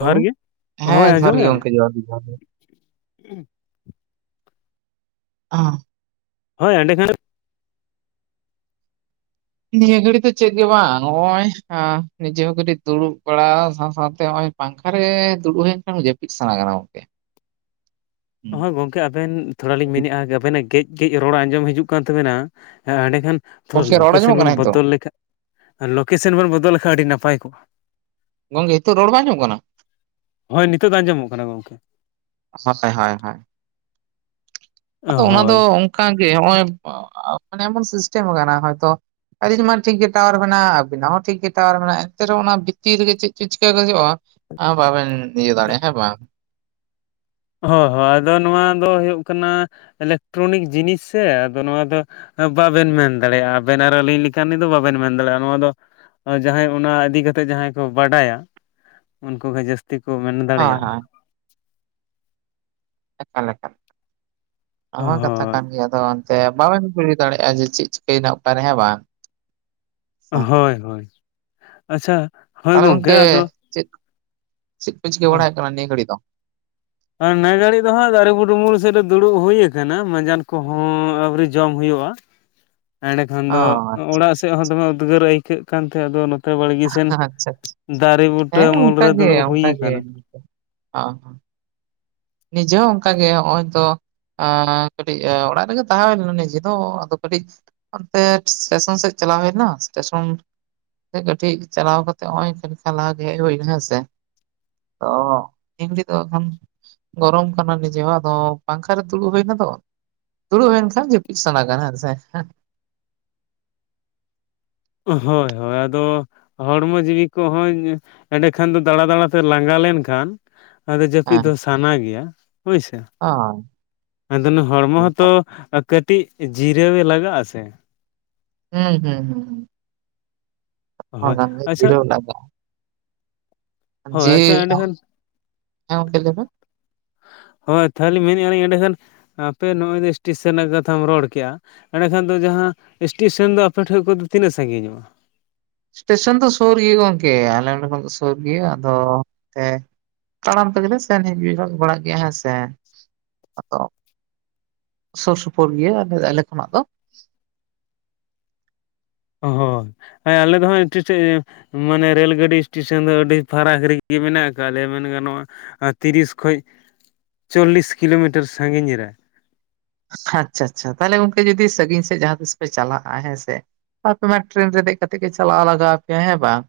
ᱡᱚᱦᱟᱨ ᱜᱮ ᱦᱳᱭ ᱦᱮᱸ ᱡᱚᱦᱟᱨ ᱜᱮ ᱟᱸᱡᱚᱢᱮᱜᱼᱟ ᱜᱚᱝᱠᱮ ᱡᱚᱦᱟᱨ ᱜᱮ ᱡᱚᱦᱟᱨ᱾ ᱵᱮᱱ [inaudible] ᱦᱳᱭ ᱮᱸᱰᱮ ᱠᱷᱟᱱ ᱱᱤᱭᱟᱹ ᱜᱷᱟᱹᱲᱤ ᱫᱚ ᱪᱮᱜ ᱜᱮ ᱵᱟᱝ ᱱᱚᱜᱚᱭ ᱱᱤᱡᱮ ᱦᱚᱸ ᱠᱟᱹᱴᱤᱡ ᱫᱩᱲᱩᱵ ᱵᱟᱲᱟ ᱥᱟᱶ ᱥᱟᱶᱛᱮ ᱦᱚᱜ ᱚᱭ ᱯᱟᱝᱠᱷᱟ ᱨᱮ ᱫᱩᱲᱩᱵ ᱦᱩᱭᱮᱱ ᱠᱷᱟᱱ ᱡᱟᱹᱯᱤᱫ ᱥᱟᱱᱟ ᱠᱟᱱᱟ ᱜᱚᱝᱠᱮ᱾ [inaudible] ᱦᱩᱸ, ᱦᱚᱸ ᱜᱚᱝᱠᱮ ᱟᱵᱮᱱ ᱛᱷᱚᱲᱟ ᱞᱤᱧ ᱢᱮᱱᱮᱜ-ᱟ ᱡᱮ ᱟᱵᱮᱱᱟᱜ ᱜᱮᱡ ᱜᱮᱡ ᱨᱚᱲ ᱟᱸᱡᱚᱢ ᱦᱤᱡᱩᱜ ᱠᱟᱱ ᱛᱟᱵᱮᱱᱟ᱾ ᱮᱸᱰᱮᱠᱷᱟᱱ ᱛᱚ ᱜᱚᱝᱠᱮ ᱨᱚᱲ ᱟᱸᱡᱚᱢᱚᱜ ᱞᱳᱠᱮᱥᱮᱱ ᱠᱟᱱᱟ ᱵᱮᱱ ᱱᱤᱛᱚᱜ ᱵᱚᱫᱚᱞ ᱞᱮᱠᱷᱟ ᱞᱳᱠᱮᱥᱮᱱ ᱵᱮᱱ ᱵᱚᱫᱚᱞ ᱞᱮᱠᱷᱟᱡ ᱟᱹᱰᱤ ᱱᱟᱯᱟᱭ ᱜᱚᱝᱠᱮ ᱦᱤᱛᱟᱹᱜ ᱨᱚᱲ ᱵᱟᱝ ᱟᱸᱡᱚᱢᱚᱜ ᱠᱟᱱᱟ? ᱦᱳᱭ ᱱᱤᱛᱟᱹᱜ ᱫᱚ ᱟᱸᱡᱚᱢᱚᱜ ᱠᱟᱱᱟ ᱜᱚᱝᱠᱮ᱾ ᱱᱚᱛᱮ ᱦᱚᱭ ᱦᱚᱭ᱾ ᱟᱫᱚ ᱦᱳᱭ ᱚᱱᱟ ᱫᱚ ᱦᱳᱭ ᱚᱱᱠᱟ ᱜᱮ ᱦᱚᱜᱚᱭ ᱢᱟᱱᱮ ᱮᱢᱚᱱ ᱥᱤᱥᱴᱮᱢ ᱠᱟᱱᱟ ᱦᱚᱭᱛᱚ ᱟᱹᱞᱤᱧ ᱢᱟ ᱴᱷᱤᱠ ᱜᱮ ᱴᱟᱣᱟᱨ ᱢᱮᱱᱟᱜ-ᱟ ᱟᱵᱤᱱᱟᱜ ᱦᱚᱸ ᱴᱷᱤᱠ ᱜᱮ ᱴᱟᱣᱟᱨ ᱢᱮᱱᱟᱜ-ᱟ ᱮᱱᱛᱮ ᱨᱮᱦᱚᱸ ᱚᱱᱟ ᱵᱷᱤᱛᱤᱨ ᱨᱮᱜᱮ ᱪᱮᱫ ᱪᱚ ᱪᱤᱠᱟᱹ ᱜᱚᱫᱚᱜ-ᱟ ᱟ ᱵᱟᱵᱮᱱ ᱤᱭᱟᱹ ᱫᱟᱲᱮᱭᱟᱜ-ᱟ ᱦᱮᱸ ᱵᱟᱝ᱾ ᱦᱚᱸ ᱦᱚᱸ ᱟᱫᱚ ᱱᱚᱣᱟ ᱫᱚ ᱦᱩᱭᱩᱜ ᱠᱟᱱᱟ ᱤᱞᱮᱠᱴᱨᱚᱱᱤᱠ ᱡᱤᱱᱤᱥ ᱥᱮ ᱟᱫᱚ ᱱᱚᱣᱟ ᱫᱚ ᱵᱟᱵᱮᱱ ᱢᱮᱱ ᱫᱟᱲᱮᱜ-ᱟ ᱟᱵᱮᱱ ᱟᱨ ᱟᱹᱞᱤᱧ ᱞᱮᱠᱟᱱᱤᱡ ᱫᱚ ᱵᱟᱵᱮᱱ ᱢᱮᱱ ᱫᱟᱲᱮᱜ-ᱟ ᱱᱚᱣᱟ ᱫᱚ ᱡᱟᱦᱟᱸᱭ ᱚᱱᱟ ᱤᱫᱤ ᱠᱟᱛᱮᱜ ᱡᱟᱦᱟᱸᱭ ᱠᱚ ᱵᱟᱰᱟᱭᱟ ᱩᱱᱠᱩ ᱜᱮ ᱡᱟᱹᱥ ᱛᱤ ᱠᱚ ᱢᱮᱱ ᱦᱳᱭ ᱫᱟᱲᱮᱭᱟᱜ-ᱟ᱾ ᱦᱳᱭ ᱟᱠᱟ ᱞᱮᱠᱟ ᱱᱚᱣᱟ ᱠᱟᱛᱷᱟ ᱦᱳᱭ ᱠᱷᱟᱱ ᱜᱮᱭᱟ ᱟᱫᱚ ᱚᱱᱛᱮ ᱵᱟᱵᱮᱱ ᱠᱩᱞᱤ ᱫᱟᱲᱮᱜ-ᱟ ᱡᱮ ᱪᱤᱜ ᱪᱤᱠᱟᱹᱭᱮᱱᱟ ᱚᱠᱟᱨᱮ ᱦᱮᱸ ᱵᱟᱝ᱾ ᱦᱮᱸ ᱦᱳᱭ ᱟᱪᱪᱷᱟ ᱦᱳᱭ ᱛᱟᱦᱚᱞᱮ ᱜᱚᱝᱠᱮ ᱟᱫᱚ ᱪᱮᱜ ᱪᱮᱜ ᱠᱚ ᱪᱤᱠᱟᱹ ᱵᱟᱲᱟᱭ ᱦᱩᱭᱩᱜ ᱠᱟᱱᱟ ᱱᱤᱭᱟᱹ ᱜᱷᱟᱹᱲᱤᱡ ᱫᱚ? ᱱᱮ ᱜᱷᱟᱹᱲᱤᱡ ᱫᱚ ᱦᱟᱸᱜ ᱫᱟᱨᱮ ᱵᱩᱰᱩᱵᱩᱨ ᱥᱮᱫ ᱨᱮ ᱫᱩᱲᱩᱵ ᱦᱩᱭᱟ ᱠᱟᱱᱟ᱾ ᱢᱟᱡᱟᱱ ᱠᱚᱦᱚᱸ ᱟᱣᱨᱤ ᱡᱚᱢ ᱦᱩᱭᱩᱜᱼᱟ ᱾ ᱮᱸᱲᱮᱠᱷᱟᱱ ᱚ ᱫᱚ ᱟᱪᱪᱷᱟ ᱚᱲᱟᱜ ᱥᱮᱫ ᱟᱪᱪᱷᱟ ᱦᱚᱸ ᱫᱚᱢᱮ ᱩᱫᱽᱜᱟᱹᱨ ᱟᱹᱭᱠᱟᱹᱜ ᱠᱟᱱᱛᱮ ᱟᱫᱚ ᱵᱟᱲᱜᱮ ᱥᱮᱱ ᱟᱪᱪᱷᱟ ᱟᱪᱪᱷᱟ, ᱫᱟᱨᱮ ᱵᱩᱴᱟᱹ ᱦᱮᱸ ᱩᱢᱩᱞ ᱨᱮ ᱚᱱᱠᱟᱜᱮ ᱫᱩᱲᱩᱵ ᱦᱩᱭ ᱚᱱᱠᱟᱜᱮ ᱠᱟᱱᱟ ᱾ ᱚ ᱱᱤᱡᱮ ᱦᱚᱸ ᱚᱝᱠᱟ ᱜᱮ ᱦᱚᱜᱼᱚᱭ ᱛᱚ ᱮᱸᱠᱟᱹᱴᱤᱡ ᱚᱲᱟᱜ ᱨᱮᱜᱮ ᱛᱟᱦᱮᱸ ᱦᱳᱭ ᱞᱮᱱᱟ ᱱᱤᱡᱮ ᱫᱚ ᱟᱫᱚ ᱠᱟᱹᱴᱤᱡ ᱚᱱᱛᱮ ᱥᱴᱮᱥᱚᱱ ᱥᱮᱫ ᱪᱟᱞᱟᱣ ᱦᱩᱭ ᱞᱮᱱᱟ ᱥᱴᱮᱥᱚᱱ ᱠᱟᱹᱴᱤᱡ ᱪᱟᱞᱟᱣ ᱠᱟᱛᱮ ᱦᱚᱸᱜ ᱚᱭ ᱠᱷᱟᱹᱱᱤ ᱠᱷᱚᱱ ᱞᱟᱦᱟ ᱜᱮ ᱦᱮᱡ ᱦᱩᱭᱱᱟ ᱦᱮᱸ ᱥᱮ ᱚ [unintelligible] ᱫᱚ ᱮᱠᱷᱚᱱ ᱜᱚᱨᱚᱢ ᱠᱟᱱᱟ ᱱᱤᱡᱮ ᱦᱚᱸ ᱟᱫᱚ ᱯᱟᱝᱠᱷᱟ ᱨᱮ ᱫᱩᱲᱩᱵ ᱦᱩᱭᱱᱟ ᱫᱚ ᱫᱩᱲᱩᱵ ᱦᱳᱭᱮᱱ ᱠᱷᱟᱱ ᱡᱟᱹᱯᱤᱫ ᱥᱟᱱᱟ ᱠᱟᱱᱟ ᱦᱮᱸ ᱥᱮᱸ᱾ ᱦᱳᱭ ᱦᱳᱭ ᱟᱫᱚ ᱦᱚᱲᱢᱚ ᱡᱤᱣᱤ ᱠᱚᱦᱚᱧ ᱮᱸᱰᱮᱠᱷᱟᱱ ᱫᱚ ᱫᱟᱬᱟ ᱫᱟᱬᱟᱛᱮ ᱞᱟᱸᱜᱟ ᱞᱮᱱᱠᱷᱟᱱ ᱟᱫᱚ ᱡᱟᱹᱯᱤᱫ ᱫᱚ ᱥᱟᱱᱟ ᱜᱮᱭᱟ ᱦᱳᱭᱥᱮ᱾ [unintelligible] ᱟᱫᱚ ᱚᱱᱟ ᱦᱚᱲᱢᱚ ᱦᱚᱛᱚ ᱠᱟᱹᱴᱤᱡ ᱡᱤᱨᱟᱹᱣᱮ ᱜᱮ ᱞᱟᱜᱟᱜ ᱟᱥᱮ ᱦᱩᱸ ᱦᱩᱸ ᱦᱩᱸ ᱦᱳᱭ [unintelligible] ᱡᱤᱨᱟᱹᱣ ᱞᱟᱜᱟᱜ-ᱟ᱾ ᱦᱳᱭ ᱡᱮ ᱟᱪᱪᱷᱟ ᱮᱸᱰᱮᱠᱷᱟᱱ ᱦᱮᱸ ᱜᱚᱢᱠᱮ ᱞᱟᱹᱭ ᱵᱤᱱ? ᱦᱳᱭ ᱛᱟᱦᱚᱞᱮ ᱢᱮᱱᱮᱫ ᱟᱹᱞᱤᱧ ᱮᱸᱰᱮ ᱠᱷᱟᱱ ᱟᱯᱮ ᱱᱚᱜᱼᱚᱭ ᱫᱚ ᱮᱥᱴᱮᱥᱮᱱ ᱨᱮᱱᱟᱜ ᱠᱟᱛᱷᱟᱢ ᱨᱚᱲ ᱠᱮᱜᱼᱟ ᱮᱸᱲᱮᱠᱷᱟᱱ ᱫᱚ ᱡᱟᱦᱟᱸ ᱮᱥᱴᱮᱥᱚᱱ ᱫᱚ ᱟᱯᱮ ᱴᱷᱮᱱ ᱠᱷᱚᱱᱫᱚ ᱛᱤᱱᱟᱹᱜ ᱥᱟᱺᱜᱤᱧ ᱧᱚᱜᱼᱟ᱾ ᱥᱴᱮᱥᱚᱱ ᱫᱚ ᱥᱳᱨ ᱜᱮᱭᱟ ᱜᱚᱝᱠᱮ ᱟᱞᱮ ᱱᱚᱸᱰᱮ ᱠᱷᱚᱱ ᱫᱚ ᱥᱳᱨ ᱜᱮᱭᱟ ᱟᱫᱚ ᱮᱱᱛᱮ ᱛᱟᱲᱟᱢ ᱛᱮ ᱜᱮᱞᱮ ᱥᱮᱱ ᱦᱮᱡ [unintelligible] ᱵᱟᱲᱟᱜ ᱜᱮᱭᱟ ᱦᱮᱸ ᱥᱮ ᱟᱫᱚ ᱥᱳᱨ ᱥᱳᱯᱳᱨ ᱜᱮᱭᱟ ᱟᱞᱮ ᱠᱷᱚᱱᱟᱜ ᱫᱚ᱾ ᱦᱳᱭ ᱟᱞᱮ ᱫᱚ ᱦᱟᱸᱜ [unintelligible] ᱢᱟᱱᱮ ᱨᱮᱻᱞ ᱜᱟᱹᱰᱤ ᱮᱥᱴᱮᱥᱚᱱ ᱫᱚ ᱟᱹᱰᱤ ᱯᱷᱟᱨᱟᱠ ᱨᱮᱜᱮ ᱢᱮᱱᱟᱜ ᱠᱟᱜ-ᱟ ᱞᱮᱭᱟ ᱢᱮᱱ ᱜᱟᱱᱚᱜᱼᱟ᱾ ᱟᱸ ᱛᱤᱨᱤᱥ ᱠᱷᱚᱪ ᱪᱚᱞᱞᱤᱥ ᱠᱤᱞᱳᱢᱤᱴᱟᱨ ᱥᱟᱺᱜᱤᱧ ᱨᱮᱼᱼ ᱟᱪᱪᱷᱟ ᱟᱪᱪᱷᱟ ᱛᱟᱦᱚᱞᱮ ᱜᱚᱝᱠᱮ ᱡᱩᱫᱤ ᱥᱟᱺᱜᱤᱧ ᱥᱮᱫ ᱡᱟᱦᱟᱸ ᱛᱤᱥ ᱯᱮ ᱪᱟᱞᱟᱜᱼᱟ᱾ ᱦᱮᱸ ᱥᱮ? ᱟᱯᱮ ᱢᱟ ᱴᱨᱮᱱ ᱨᱮ ᱫᱮᱡᱽ ᱠᱟᱛᱮ ᱜᱮ ᱪᱟᱞᱟᱣ ᱞᱟᱜᱟᱣ ᱟᱯᱮᱭᱟ ᱦᱮᱸ ᱵᱟᱝ?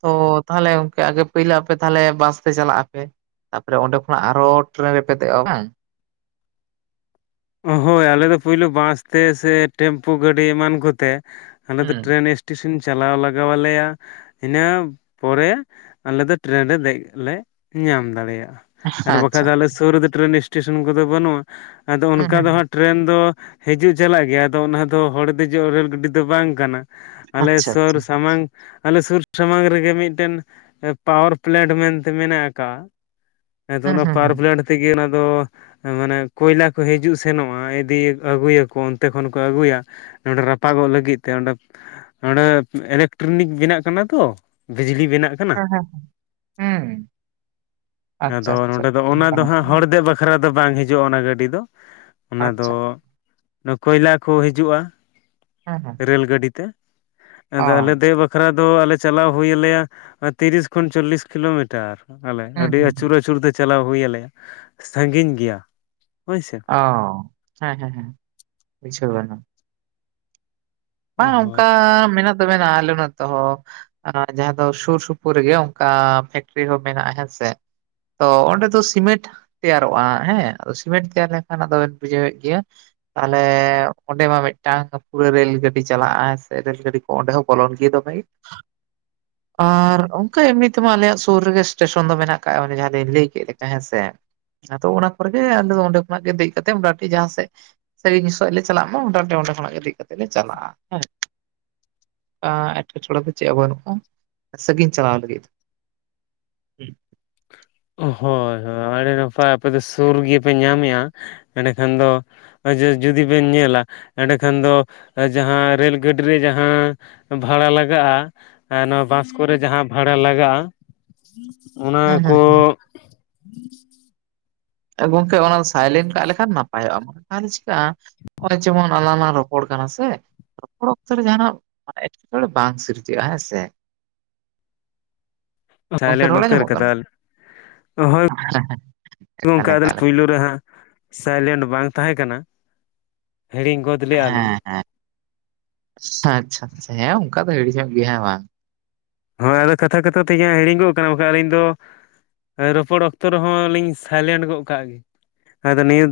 ᱛᱚ ᱛᱟᱦᱚᱞᱮ ᱜᱚᱝᱠᱜᱮ ᱯᱳᱭᱞᱳ ᱟᱯᱮ ᱛᱟᱦᱞᱮ ᱵᱟᱥ ᱛᱮ ᱪᱟᱞᱟᱜ ᱟᱯᱮ? ᱛᱟᱯᱚᱨᱮ ᱚᱸᱰᱮ ᱠᱷᱚᱱᱟᱜ ᱟᱨᱚ ᱴᱨᱮᱱ ᱨᱮᱯᱮ ᱫᱮᱚᱜᱼᱟ ᱵᱟᱝ? ᱾ ᱦᱳᱭ ᱟᱞᱮ ᱫᱚ ᱯᱳᱭᱞᱳ ᱵᱟᱥ ᱛᱮ ᱥᱮ ᱴᱮᱢᱯᱩ ᱜᱟᱹᱰᱤ ᱮᱢᱟᱱ ᱠᱚᱛᱮ ᱟᱞᱮ ᱫᱚ ᱦᱩᱸ ᱴᱨᱮᱱᱼᱼ ᱴᱤᱥᱚᱱ ᱪᱟᱞᱟᱣ ᱞᱟᱜᱟᱣ ᱟᱞᱮᱭᱟᱼᱼ ᱤᱱᱟᱹ ᱯᱚᱨᱮ ᱟᱞᱮ ᱫᱚ ᱴᱨᱮᱱ ᱨᱮ ᱫᱮᱡ ᱞᱮ ᱧᱟᱢ ᱫᱟᱲᱮᱭᱟᱜᱼᱟ ᱾ ᱟᱨ ᱵᱟᱠᱷᱟᱡ ᱟᱪᱪᱷᱟ ᱟᱞᱮ ᱥᱩᱨ ᱨᱮᱫᱚ ᱴᱨᱮᱹᱱ ᱮᱥᱴᱮᱥᱚᱱ ᱠᱚᱫᱚ ᱵᱟᱹᱱᱩᱜᱼᱟ᱾ ᱟᱫᱚ ᱦᱩᱸ ᱚᱱᱠᱟ ᱦᱩᱸ ᱫᱚ ᱦᱟᱸᱜᱼᱼ ᱴᱨᱮᱱ ᱫᱚ ᱦᱤᱡᱩᱜ ᱪᱟᱞᱟᱜ ᱜᱮᱭᱟ, ᱟᱫᱚ ᱚᱱᱟ ᱫᱚ ᱦᱚᱲ ᱫᱮᱡᱚᱜ ᱨᱮᱻᱞ ᱜᱟᱹᱰᱤ ᱫᱚ ᱵᱟᱝ ᱠᱟᱱᱟ ᱾ ᱟᱞᱮ ᱟᱪᱪᱷᱟ ᱥᱳᱨ ᱟᱪᱪᱷᱟ ᱥᱟᱢᱟᱝ ᱟᱞᱮ ᱥᱩᱨ ᱥᱟᱢᱟᱝ ᱨᱮᱜᱮ ᱢᱤᱴᱮᱱ ᱼᱼ ᱯᱟᱣᱟᱨ ᱯᱞᱮᱱᱴ ᱢᱮᱱᱛᱮ ᱢᱮᱱᱟᱜ ᱠᱟᱜᱼᱟᱼᱼ ᱦᱮᱸᱛᱚ ᱦᱩᱸ ᱚᱱᱟ ᱦᱩᱸ ᱯᱟᱣᱟᱨ ᱦᱩᱸ ᱯᱞᱮᱱᱴ ᱛᱮᱜᱮ ᱚᱱᱟ ᱫᱚ ᱢᱟᱱᱮ ᱠᱚᱭᱞᱟ ᱠᱚ ᱦᱤᱡᱩᱜᱼᱼ ᱥᱮᱱᱚᱜᱼᱟ᱾ ᱤᱫᱤᱭᱟᱼᱠᱚ ᱟᱹᱜᱩᱭᱟᱠᱚ ᱚᱱᱛᱮ ᱠᱷᱚᱱ ᱠᱚ ᱟᱹᱜᱩᱭᱟ ᱱᱚᱸᱰᱮ ᱨᱟᱯᱟᱜᱚᱜ ᱞᱟᱹᱜᱤᱫ ᱛᱮ ᱚᱸᱰᱮᱼᱼ ᱬᱸᱰᱮ ᱤᱞᱮᱠᱴᱨᱚᱱᱤᱠ ᱵᱮᱱᱟᱜ ᱠᱟᱱᱟ ᱛᱚ ᱵᱤᱡᱽᱞᱤ ᱵᱮᱱᱟᱜ ᱠᱟᱱᱟᱼᱼ ᱦᱮᱸ ᱦᱮᱸ ᱦᱩᱸ ᱟᱪᱪᱷᱟ ᱟᱫᱚ ᱟᱪᱪᱷᱟ ᱱᱚᱰᱮ ᱫᱚ ᱚᱱᱟ ᱫᱚ ᱦᱟᱸᱜ ᱦᱚᱲ ᱫᱮᱡᱽ ᱫᱚ ᱵᱟᱼᱼ ᱠᱷᱨᱟ ᱫᱚ ᱵᱟᱝ ᱦᱤᱡᱩᱜᱼᱟ ᱚᱱᱟ ᱜᱟᱹᱰᱤ ᱫᱚᱼᱼ ᱚᱱᱟ ᱫᱚ ᱟᱪᱪᱷᱟ ᱚᱱᱟ ᱠᱚᱭᱞᱟ ᱠᱚ ᱦᱤᱡᱩᱜᱼᱟ ᱦᱮᱸ ᱦᱮᱸ ᱨᱮᱹᱞ ᱜᱟᱹᱰᱤ ᱛᱮ ᱾ ᱚ ᱟᱫᱚ ᱟᱞᱮ ᱫᱮᱡᱽ ᱵᱟᱠᱷᱨᱟ ᱫᱚ ᱟᱞᱮ ᱪᱟᱞᱟᱣ ᱦᱩᱭ ᱟᱞᱮᱭᱟ ᱛᱤᱨᱤᱥ ᱠᱷᱚᱱ ᱪᱚᱞᱞᱤᱥ ᱠᱤᱞᱳᱢᱤᱴᱟᱨᱼᱼ ᱟᱞᱮ ᱦᱩᱸ ᱟᱹᱰᱤ ᱦᱩᱸ ᱟᱹᱪᱩᱨ ᱟᱹᱪᱩᱨ ᱛᱮ ᱪᱟᱞᱟᱣ ᱦᱩᱭ ᱟᱞᱮᱭᱟ ᱥᱟᱺᱜᱤᱧ ᱜᱮᱭᱟ ᱦᱳᱭ ᱥᱮ, ᱼᱼ ᱚᱸ ᱦᱮᱸ ᱦᱮᱸ ᱦᱮᱸ ᱵᱩᱪᱷᱟᱹᱣ ᱠᱟᱱᱟᱼᱼ ᱵᱟᱝ ᱦᱳᱭ ᱚᱱᱠᱟ ᱢᱮᱱᱟᱜ ᱫᱚ ᱢᱮᱱᱟᱜᱼᱟ ᱟᱞᱮ ᱱᱚᱛᱮ ᱦᱚᱸᱼᱼ ᱡᱟᱦᱟᱸ ᱫᱚ ᱥᱩᱨ ᱥᱩᱯᱩᱨ ᱨᱮᱜᱮ ᱚᱱᱠᱟ ᱯᱷᱮᱠᱴᱨᱤ ᱦᱚᱸ ᱢᱮᱱᱟᱜᱼᱟ ᱦᱮᱸᱥᱮ ᱾ ᱛᱚ ᱚᱸᱰᱮ ᱫᱚ ᱥᱤᱢᱮᱱᱴᱼᱼ ᱛᱮᱭᱟᱨᱚᱜᱼᱟ ᱦᱮᱸ ᱟᱫᱚ ᱥᱤᱢᱮᱱᱴ ᱛᱮᱭᱟᱨ ᱞᱮᱠᱷᱟᱱ ᱟᱫᱚᱵᱮᱱ ᱵᱩᱡᱷᱟᱹᱣᱮᱫ ᱜᱮᱭᱟᱼᱼ ᱛᱟᱦᱚᱞᱮ ᱚᱸᱰᱮ ᱢᱟ ᱢᱤᱫᱴᱟᱝ ᱯᱩᱨᱟᱹ ᱨᱮᱞ ᱜᱟᱹᱰᱤᱼᱼ ᱜᱟᱹᱰᱤ ᱪᱟᱞᱟᱜᱼᱟ ᱥᱮ ᱨᱮᱹᱞ ᱜᱟᱹᱰᱤ ᱠᱚ ᱚᱸᱰᱮ ᱦᱚᱸ ᱵᱚᱞᱚᱱ ᱜᱮ ᱫᱚᱢᱮᱼᱼ [unintelligible] ᱟᱨ ᱚᱱᱠᱟ ᱮᱢᱱᱤ ᱛᱮᱢᱟ ᱟᱞᱮᱭᱟᱜ ᱥᱩᱨ ᱨᱮᱜᱮ ᱥᱴᱮᱥᱚᱱ ᱫᱚ ᱢᱮᱱᱟᱜ ᱠᱟᱜ ᱚᱱᱟ ᱡᱟᱦᱟᱸ ᱫᱚᱧ ᱞᱟᱹᱭ ᱠᱮᱫ ᱞᱮᱠᱟ ᱦᱮᱸ ᱥᱮ? ᱟᱫᱚ ᱚᱱᱟ ᱠᱚᱨᱮᱜᱮ ᱟᱞᱮ ᱫᱚ ᱚᱸᱰᱮ ᱠᱷᱚᱱᱟᱜ ᱜᱮ ᱫᱮᱡ ᱠᱟᱛᱮ ᱮᱢ ᱩᱴᱷᱚᱜ ᱡᱟᱦᱟᱸ ᱥᱮᱫ ᱼᱼ ᱥᱟᱹᱜᱤᱧ ᱥᱮᱜᱞᱮ ᱪᱟᱞᱟᱜᱼᱢᱟ ᱢᱳᱴᱟ ᱢᱩᱴᱤ ᱚᱸᱰᱮ ᱠᱷᱚᱱᱟᱜ ᱜᱮ ᱫᱮᱡᱽ ᱠᱟᱛᱮ ᱞᱮ ᱪᱟᱞᱟᱜᱼᱟ ᱾ ᱦᱮᱸ ᱮᱴᱠᱮᱴᱚᱲᱮ ᱫᱚ ᱪᱮᱫ ᱦᱚᱸ ᱵᱟᱹᱱᱩᱜᱼᱟ ᱥᱟᱺᱟᱹᱜᱤᱧ ᱪᱟᱞᱟᱣ ᱞᱟᱹᱜᱤᱫᱼᱼ ᱦᱳᱭ ᱦᱳᱭ ᱟᱹᱰᱤ ᱱᱟᱯᱟᱭ ᱟᱯᱮ ᱫᱚ ᱥᱩᱨ ᱜᱮᱯᱮ ᱧᱟᱢᱮᱜᱼᱟ ᱮᱸᱰᱮᱠᱷᱟᱱ ᱫᱚᱼᱼ ᱡᱩᱫᱤ ᱵᱮᱱ ᱧᱮᱞᱟ ᱮᱸᱰᱮᱠᱷᱟᱱ ᱫᱚ ᱡᱟᱦᱟᱸ ᱨᱮᱹᱞ ᱜᱟᱹᱰᱤ ᱨᱮ ᱡᱟᱦᱟᱸᱼᱼ ᱵᱷᱟᱲᱟ ᱞᱟᱜᱟᱜᱼᱟ ᱱᱚᱣᱟ ᱵᱟᱥ ᱠᱚᱨᱮ ᱡᱟᱦᱟᱸ ᱵᱷᱟᱲᱟ ᱞᱟᱜᱟᱜᱼᱟᱼᱼᱼ ᱚᱱᱟ ᱦᱩᱸ ᱦᱩᱸ ᱠᱚᱼᱼ ᱜᱚᱝᱠᱮ ᱚᱱᱟ ᱥᱟᱭᱞᱮᱱᱴ ᱠᱟᱜ ᱞᱮᱠᱷᱟᱱ ᱱᱟᱯᱟᱭᱚᱜᱼᱟ ᱛᱟᱦᱞᱮ ᱪᱤᱠᱟᱹᱜᱼᱟ ᱼᱼ ᱱᱚᱜᱼᱚᱭ ᱡᱮᱢᱚᱱ ᱟᱞᱟᱝᱞᱟ ᱨᱚᱯᱚᱲ ᱠᱟᱱᱟ ᱥᱮ? ᱨᱚᱲ ᱚᱠᱛᱚ ᱨᱮ ᱡᱟᱦᱱᱟᱜ ᱮᱴᱠᱮᱴᱚᱬᱮ ᱵᱟᱝ ᱥᱤᱨᱡᱟᱹᱜᱼᱟ ᱦᱮᱸ ᱥᱮ? ᱜᱚᱝᱠᱮ ᱥᱟᱭᱞᱮᱱᱰ ᱨᱚᱲ ᱩᱛᱟᱹᱨ ᱟᱸᱡᱚᱢᱚᱜ ᱠᱟᱫᱟ ᱠᱟᱱᱟ ᱞᱤᱧ ᱦᱳᱭᱼᱼ ᱮᱠᱟᱞ ᱜᱚᱢᱠᱮ ᱟᱞᱮ ᱫᱚ ᱮᱠᱟᱞ ᱮᱠᱟᱞ ᱯᱳᱭᱞᱳ ᱨᱮᱦᱟᱜᱼᱼᱼ ᱥᱟᱭᱞᱮᱱᱴ ᱵᱟᱝ ᱛᱟᱦᱮᱸ ᱠᱟᱱᱟ ᱦᱤᱲᱤᱧ ᱜᱚᱫᱼᱼ ᱦᱮᱸ ᱦᱮᱸ ᱟᱪᱷᱟ ᱟᱪᱷᱟ ᱦᱮᱸ ᱚᱱᱠᱟ ᱫᱚ ᱦᱤᱲᱤᱧ ᱧᱚᱜ ᱜᱮᱭᱟ ᱦᱮᱸ ᱵᱟᱝ? ᱦᱳᱭ ᱟᱫᱚ ᱠᱟᱛᱷᱟ ᱠᱟᱛᱷᱟ ᱛᱮ ᱤᱧᱟᱹᱜ ᱦᱤᱲᱤᱧᱚᱜ ᱠᱟᱱᱟ ᱵᱟᱠᱷᱟᱱ ᱟᱹᱞᱤᱧ ᱫᱚᱼᱼ ᱨᱚᱯᱚᱲ ᱚᱠᱛᱚ ᱨᱮᱦᱚᱸ ᱞᱤᱧ ᱥᱟᱭᱞᱮᱱᱴ ᱜᱚᱫ ᱠᱟᱜ ᱜᱮ ᱟᱫᱚ ᱱᱤᱭᱟᱹᱼᱼ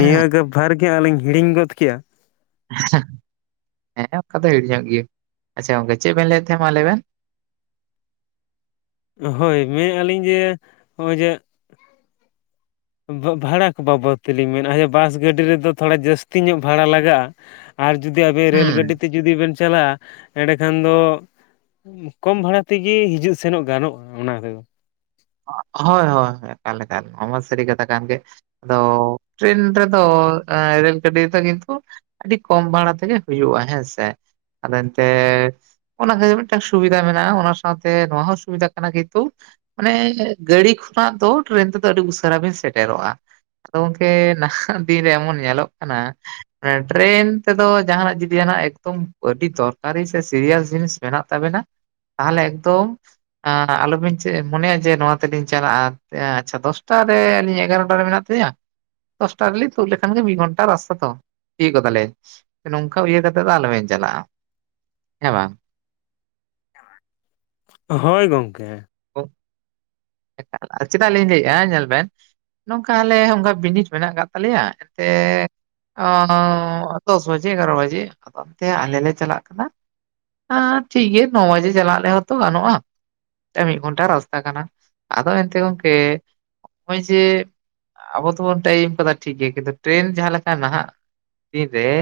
ᱱᱤᱭᱟᱹ ᱜᱮ ᱵᱷᱟᱨ ᱜᱮ ᱞᱤᱧ ᱦᱤᱲᱤᱧ ᱜᱚᱫ ᱠᱮᱜᱼᱟᱼᱼ ᱦᱮᱸ ᱚᱱᱠᱟ ᱫᱚ ᱦᱤᱲᱤᱧᱚᱜ ᱜᱮᱭᱟ ᱟᱪᱷᱟ ᱜᱚᱢᱠᱮ ᱪᱮᱫ ᱵᱮᱱ ᱞᱟᱹᱭᱮᱫ ᱛᱟᱦᱮᱸᱫ ᱢᱟ ᱞᱟᱹᱭ ᱵᱮᱱ? ᱦᱳᱭ ᱢᱮᱱᱮᱫᱼᱟ ᱞᱤᱧ ᱡᱮ ᱱᱚᱜᱼᱚᱭ ᱡᱮᱼᱼ ᱵᱷᱟᱲᱟ ᱠᱚ ᱵᱟᱵᱚᱫ ᱛᱮᱞᱤᱧ ᱢᱮᱱᱟ ᱵᱟᱥ ᱜᱟᱹᱰᱤ ᱨᱮᱫᱚ ᱛᱷᱚᱲᱟ ᱡᱟᱹᱥᱛᱤ ᱧᱚᱜ ᱵᱷᱟᱲᱟ ᱞᱟᱜᱟᱜᱼᱟ ᱾ ᱟᱨ ᱡᱩᱫᱤ ᱟᱵᱮᱱ ᱨᱮᱹᱞ ᱦᱩᱸ ᱜᱟᱹᱰᱤ ᱛᱮ ᱡᱩᱫᱤ ᱵᱮᱱ ᱪᱟᱞᱟᱜᱼᱟ ᱮᱸᱰᱮᱠᱷᱟᱱ ᱫᱚᱼᱼ ᱠᱚᱢ ᱵᱷᱟᱲᱟ ᱛᱮᱜᱮ ᱦᱤᱡᱩᱜ ᱥᱮᱱᱚᱜ ᱜᱟᱱᱚᱜᱼᱟ ᱠᱟᱱᱟ, ᱦᱳᱭ ᱦᱳᱭ [inaudible] ᱞᱮᱞᱮ ᱢᱟᱜ ᱥᱟᱹᱨᱤ ᱠᱟᱛᱷᱟ ᱠᱟᱱ ᱜᱮ᱾ ᱟᱫᱚ ᱴᱨᱮᱱ ᱨᱮᱫᱚ ᱨᱮᱞ ᱜᱟᱹᱰᱤ ᱫᱚ ᱠᱤᱱᱛᱩ, ᱟᱹᱰᱤ ᱠᱚᱢ ᱵᱷᱟᱲᱟ ᱛᱮᱜᱮ ᱦᱩᱭᱩᱜᱼᱟ ᱦᱮᱸ ᱥᱮ ᱟᱫᱚ ᱮᱱᱛᱮ- ᱚᱱᱟ ᱠᱷᱛᱤᱨ ᱢᱤᱫᱴᱟᱝ ᱥᱩᱵᱤᱫᱷᱟ ᱢᱮᱱᱟᱜᱼᱟ ᱚᱱᱟ ᱥᱟᱶᱛᱮ ᱱᱚᱣᱟ ᱦᱚᱸ ᱥᱩᱵᱤᱫᱷᱟ ᱠᱟᱱᱟ ᱠᱤᱱᱛᱩ ᱢᱟᱱᱮ ᱜᱟᱹᱲᱤ ᱠᱷᱚᱱᱟᱜ ᱫᱚ ᱴᱨᱮᱹᱱ ᱛᱮᱫᱚ ᱟᱹᱰᱤ ᱩᱥᱟᱹᱨᱟ ᱵᱮᱱ ᱥᱮᱴᱮᱨᱚᱜᱼᱟ᱾ ᱟᱫᱚ ᱜᱚᱢᱠᱮ ᱱᱟᱦᱟᱜ ᱫᱤᱱᱨᱮ ᱮᱢᱚᱱ ᱧᱮᱞᱚᱜ ᱠᱟᱱᱟ, ᱴᱨᱮᱹᱱ ᱛᱮᱫᱚ ᱡᱟᱦᱟᱱᱟᱜ ᱡᱩᱫᱤ ᱡᱟᱦᱱᱟᱜ ᱮᱠᱫᱚᱢ ᱟᱹᱰᱤ ᱫᱚᱨᱠᱟᱨᱤ ᱥᱮ ᱥᱤᱨᱤᱭᱟᱥ ᱡᱤᱱᱤᱥ, ᱢᱮᱱᱟᱜ ᱛᱟᱵᱮᱱᱟ ᱛᱟᱦᱚᱞᱮ ᱮᱠᱫᱚᱢ ᱟᱞᱚᱵᱤᱱ ᱪᱮᱫ, ᱢᱚᱱᱮᱭᱟ ᱡᱮ ᱱᱚᱣᱟ ᱛᱮᱞᱤᱧ ᱪᱟᱞᱟᱜᱼᱟ ᱟᱪᱷᱟ ᱫᱚᱥᱴᱟ ᱨᱮ ᱟᱹᱞᱤᱧ ᱮᱜᱟᱨᱚᱴᱟ ᱨᱮ ᱢᱮᱱᱟᱜ ᱛᱤᱧᱟᱹ ᱫᱚᱥᱴᱟ ᱨᱮ ᱛᱩᱝ ᱞᱮᱠᱷᱟᱱ ᱜᱮ ᱫᱤᱫ ᱜᱚᱱᱴᱟ ᱨᱟᱥᱛᱟ ᱛᱚ ᱤᱭᱟᱹ ᱠᱚᱛ ᱞᱮ, ᱱᱚᱝᱠᱟ ᱤᱭᱟᱹ ᱠᱟᱛᱮᱜ ᱫᱚ ᱟᱞᱚᱵᱱ ᱪᱟᱞᱟᱜᱼᱟ ᱦᱮᱸ ᱵᱟᱝ? ᱦᱳᱭ ᱜᱚᱢᱠᱮ, [unintelligible] ᱮᱠᱟᱞ ᱪᱮᱫᱟᱜ ᱞᱤᱧ ᱞᱟᱭ ᱮᱜ-ᱟ ᱧᱮᱞ ᱵᱮᱱ ᱱᱚᱝᱠᱟ ᱟᱞᱮ ᱚᱱᱠᱟ ᱵᱤᱱᱤᱴ ᱢᱮᱱᱟᱜ ᱠᱟᱫ ᱛᱟᱞᱮᱭᱟ ᱮᱱᱛᱮ ᱚᱸᱻ ᱟᱫᱚ ᱫᱚᱥ ᱵᱟᱡᱮ ᱮᱜᱟᱨᱚ ᱵᱟᱡᱮ ᱟᱫᱚ ᱜᱚᱝᱠᱮ ᱟᱞᱮ ᱞᱮ ᱪᱟᱞᱟᱜ ᱠᱟᱱᱟ ᱦᱮᱸ ᱴᱷᱤᱠ ᱜᱮᱭᱟ ᱱᱚ ᱵᱟᱡᱮ ᱪᱟᱞᱟᱜ ᱨᱮᱦᱚ ᱛᱚ ᱜᱟᱱᱚᱜ-ᱟ ᱢᱤᱫ ᱜᱷᱚᱱᱴᱟ ᱨᱟᱥᱛᱟ ᱠᱟᱱᱟ ᱟᱫᱚ ᱮᱱᱛᱮ ᱜᱚᱝᱠᱮ ᱱᱚᱸᱜ-ᱚᱭ ᱡᱮ ᱟᱵᱚ ᱫᱚᱵᱚᱱ ᱴᱟᱭᱤᱢ ᱠᱟᱫᱟ ᱴᱷᱤᱠ ᱜᱮ ᱠᱤᱱᱛᱩ ᱴᱨᱮᱹᱱ ᱡᱟᱦᱟ ᱞᱮᱠᱟ ᱱᱟᱦᱟᱜ ᱫᱤᱱ ᱨᱮ